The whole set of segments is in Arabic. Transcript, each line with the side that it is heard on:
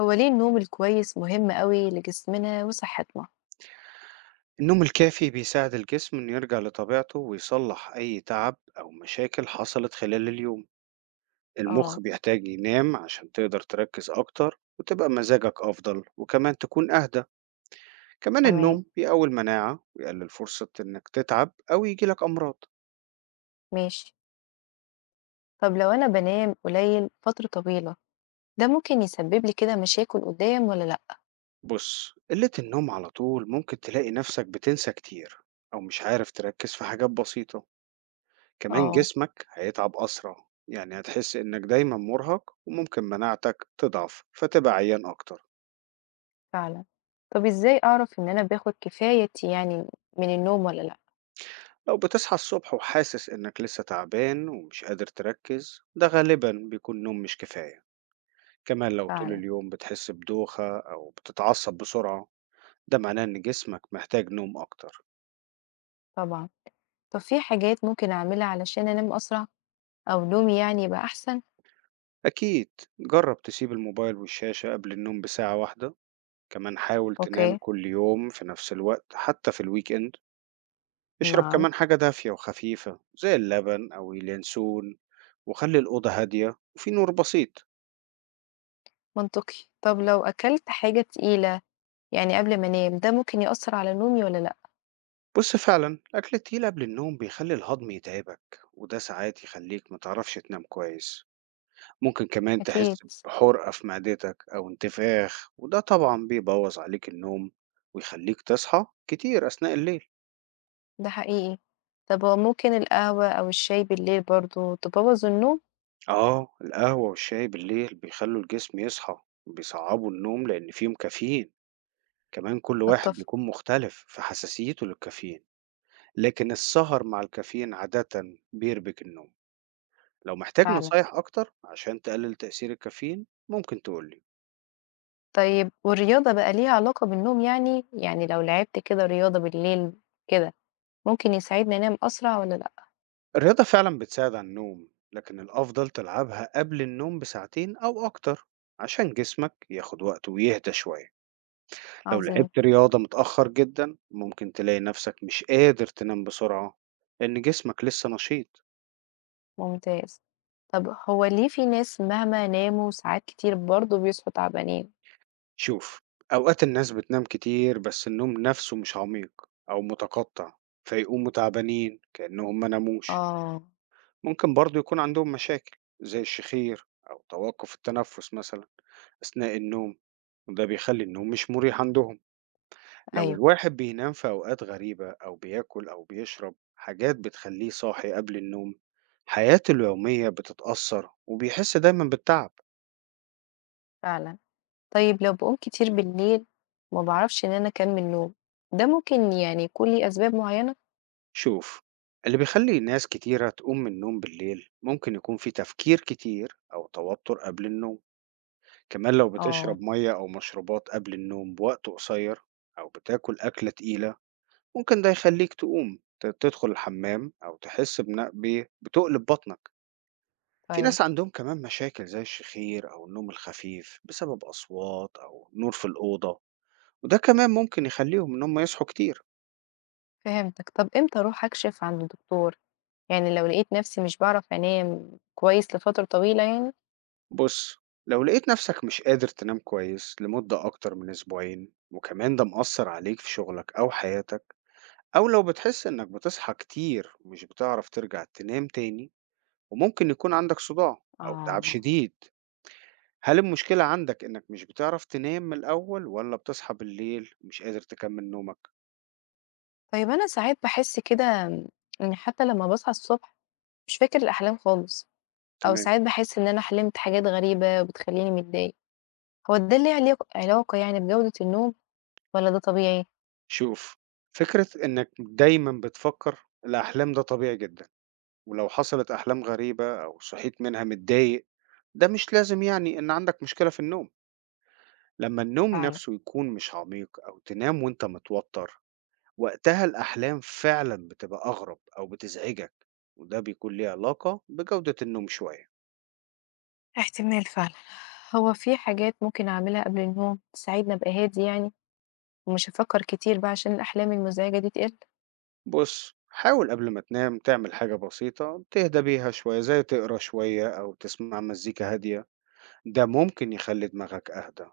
left: هو ليه النوم الكويس مهم أوي لجسمنا وصحتنا؟
right: النوم الكافي بيساعد الجسم إنه يرجع لطبيعته ويصلح أي تعب أو مشاكل حصلت خلال اليوم، المخ
left: اه،
right: بيحتاج ينام عشان تقدر تركز أكتر وتبقى مزاجك أفضل وكمان تكون أهدى، كمان
left: تمام،
right: النوم بيقوي المناعة ويقلل فرصة إنك تتعب أو يجيلك أمراض.
left: ماشي. طب لو أنا بنام قليل فترة طويلة، ده ممكن يسبب لي كده مشاكل قدام ولا لأ؟
right: بص، قلة النوم على طول ممكن تلاقي نفسك بتنسى كتير أو مش عارف تركز في حاجات بسيطة. كمان
left: اه،
right: جسمك هيتعب أسرع، يعني هتحس إنك دايما مرهق وممكن مناعتك تضعف فتبقى عيان أكتر.
left: فعلا. طب إزاي أعرف إن أنا باخد كفايتي يعني من النوم ولا لأ؟
right: لو بتصحى الصبح وحاسس إنك لسه تعبان ومش قادر تركز ده غالبا بيكون نوم مش كفاية، كمان لو طول
left: فعلا،
right: اليوم بتحس بدوخة أو بتتعصب بسرعة ده معناه إن جسمك محتاج نوم أكتر.
left: طبعا. طب في حاجات ممكن أعملها علشان أنام أسرع أو نومي يعني يبقى أحسن؟
right: أكيد، جرب تسيب الموبايل والشاشة قبل النوم بساعة واحدة، كمان حاول تنام
left: اوكي،
right: كل يوم في نفس الوقت حتى في الويك إند. اشرب
left: نعم،
right: كمان حاجة دافية وخفيفة زي اللبن أو اليانسون، وخلي الأوضة هادية وفي نور بسيط.
left: منطقي. طب لو أكلت حاجة تقيلة يعني قبل ما أنام، ده ممكن يأثر على نومي ولا لأ؟
right: بص، فعلا الأكل التقيل قبل النوم بيخلي الهضم يتعبك وده ساعات يخليك متعرفش تنام كويس، ممكن كمان
left: أكيد.
right: تحس بحرقة في معدتك أو انتفاخ وده طبعا بيبوظ عليك النوم ويخليك تصحى كتير أثناء الليل.
left: ده حقيقي. طب هو ممكن القهوة أو الشاي بالليل برضه تبوّظ النوم؟
right: آه، القهوة والشاي بالليل بيخلوا الجسم يصحى، بيصعبوا النوم لأن فيهم كافيين، كمان كل واحد
left: أتّفق
right: بيكون مختلف في حساسيته للكافيين. لكن السهر مع الكافيين عادةً بيربك النوم. لو محتاج
left: فعلًا.
right: نصايح أكتر عشان تقلل تأثير الكافيين ممكن تقول لي.
left: طيب والرياضة بقى ليها علاقة بالنوم يعني؟ يعني لو لعبت كده رياضة بالليل كده، ممكن يساعدني أنام أسرع والّا لأ؟
right: الرياضة فعلًا بتساعد على النوم، لكن الأفضل تلعبها قبل النوم بساعتين أو أكتر عشان جسمك ياخد وقته ويهدى شوية. لو
left: عظيم،
right: لعبت رياضة متأخر جدًا ممكن تلاقي نفسك مش قادر تنام بسرعة، لأن جسمك لسه نشيط.
left: ممتاز. طب هو ليه في ناس مهما ناموا ساعات كتير برضه بيصحوا تعبانين؟
right: شوف، أوقات الناس بتنام كتير بس النوم نفسه مش عميق أو متقطع فيقوموا تعبانين كأنهم ما ناموش.
left: آه،
right: ممكن برضو يكون عندهم مشاكل زي الشخير أو توقف التنفس مثلا أثناء النوم وده بيخلي النوم مش مريح عندهم. لو
left: أيوه،
right: الواحد بينام في أوقات غريبة أو بياكل أو بيشرب حاجات بتخليه صاحي قبل النوم حياته اليومية بتتأثر وبيحس دايما بالتعب.
left: فعلًا. طيب لو باقوم كتير بالليل وما باعرفش إن أنا أكمّل نوم، ده ممكن يعني يكون ليه أسباب معيّنة؟
right: شوف، اللي بيخلي ناس كتيرة تقوم من النوم بالليل ممكن يكون في تفكير كتير أو توتر قبل النوم، كمان لو
left: آه،
right: بتشرب مية أو مشروبات قبل النوم بوقت قصير أو بتاكل أكلة تقيلة ممكن ده يخليك تقوم تدخل الحمام أو تحس بتقلب بطنك. في
left: طيب.
right: ناس عندهم كمان مشاكل زي الشخير أو النوم الخفيف بسبب أصوات أو نور في الأوضة وده كمان ممكن يخليهم إن هم يصحوا كتير.
left: فهمتك. طب إمتى أروح أكشف عند الدكتور؟ يعني لو لقيت نفسي مش باعرف أنام كويس لفترة طويلة يعني؟
right: بُص، لو لقيت نفسك مش قادر تنام كويس لمدة أكتر من أسبوعين، وكمان ده مأثّر عليك في شغلك أو حياتك، أو لو بتحس إنك بتصحى كتير ومش بتعرف ترجع تنام تاني، وممكن يكون عندك صداع أو تعب
left: آه.
right: شديد، هل المشكلة عندك إنك مش بتعرف تنام من الأول والّا بتصحى بالليل ومش قادر تكمّل نومك؟
left: طيب، أنا ساعات باحس كده إن حتى لما باصحى الصبح مش فاكر الأحلام خالص، أو
right: تمام.
left: ساعات باحس إن أنا حلمت حاجات غريبة وبتخلّيني متضايق. هو ده ليه علاقة يعني بجودة النوم والّا ده طبيعي؟
right: شوف، فكرة إنك دايمًا بتفكّر الأحلام ده طبيعي جدًا. ولو حصلت أحلام غريبة أو صحيت منها متضايق ده مش لازم يعني إن عندك مشكلة في النوم. لما النوم
left: فعلا،
right: نفسه يكون مش عميق أو تنام وإنت متوتر وقتها الأحلام فعلا بتبقى أغرب أو بتزعجك، وده بيكون ليه علاقة بجودة النوم شوية.
left: احتمال فعلًا. هو في حاجات ممكن أعملها قبل النوم تساعدني أبقى هادي يعني ومش هافكر كتير بقى عشان الأحلام المزعجة دي تقل؟
right: بص، حاول قبل ما تنام تعمل حاجة بسيطة تهدى بيها شوية زي تقرا شوية أو تسمع مزيكا هادية، ده ممكن يخلي دماغك أهدى.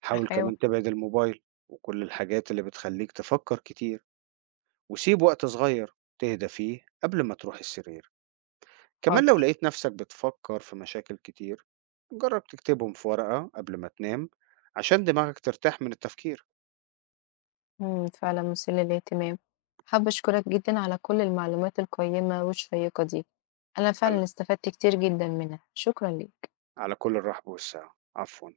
right: حاول
left: هاحاول.
right: كمان تبعد الموبايل وكل الحاجات اللي بتخليك تفكر كتير، وسيب وقت صغير تهدى فيه قبل ما تروح السرير. كمان لو
left: حاضر.
right: لقيت نفسك بتفكر في مشاكل كتير جرب تكتبهم في ورقة قبل ما تنام عشان دماغك ترتاح من التفكير.
left: فعلًا مثير للاهتمام. حابة أشكرك جدًا على كل المعلومات القيّمة والشيّقة دي، أنا
right: على,
left: فعلًا استفدت كتير جدًا منها، شكرًا ليك.
right: على كل الرحب والسعة، عفوا.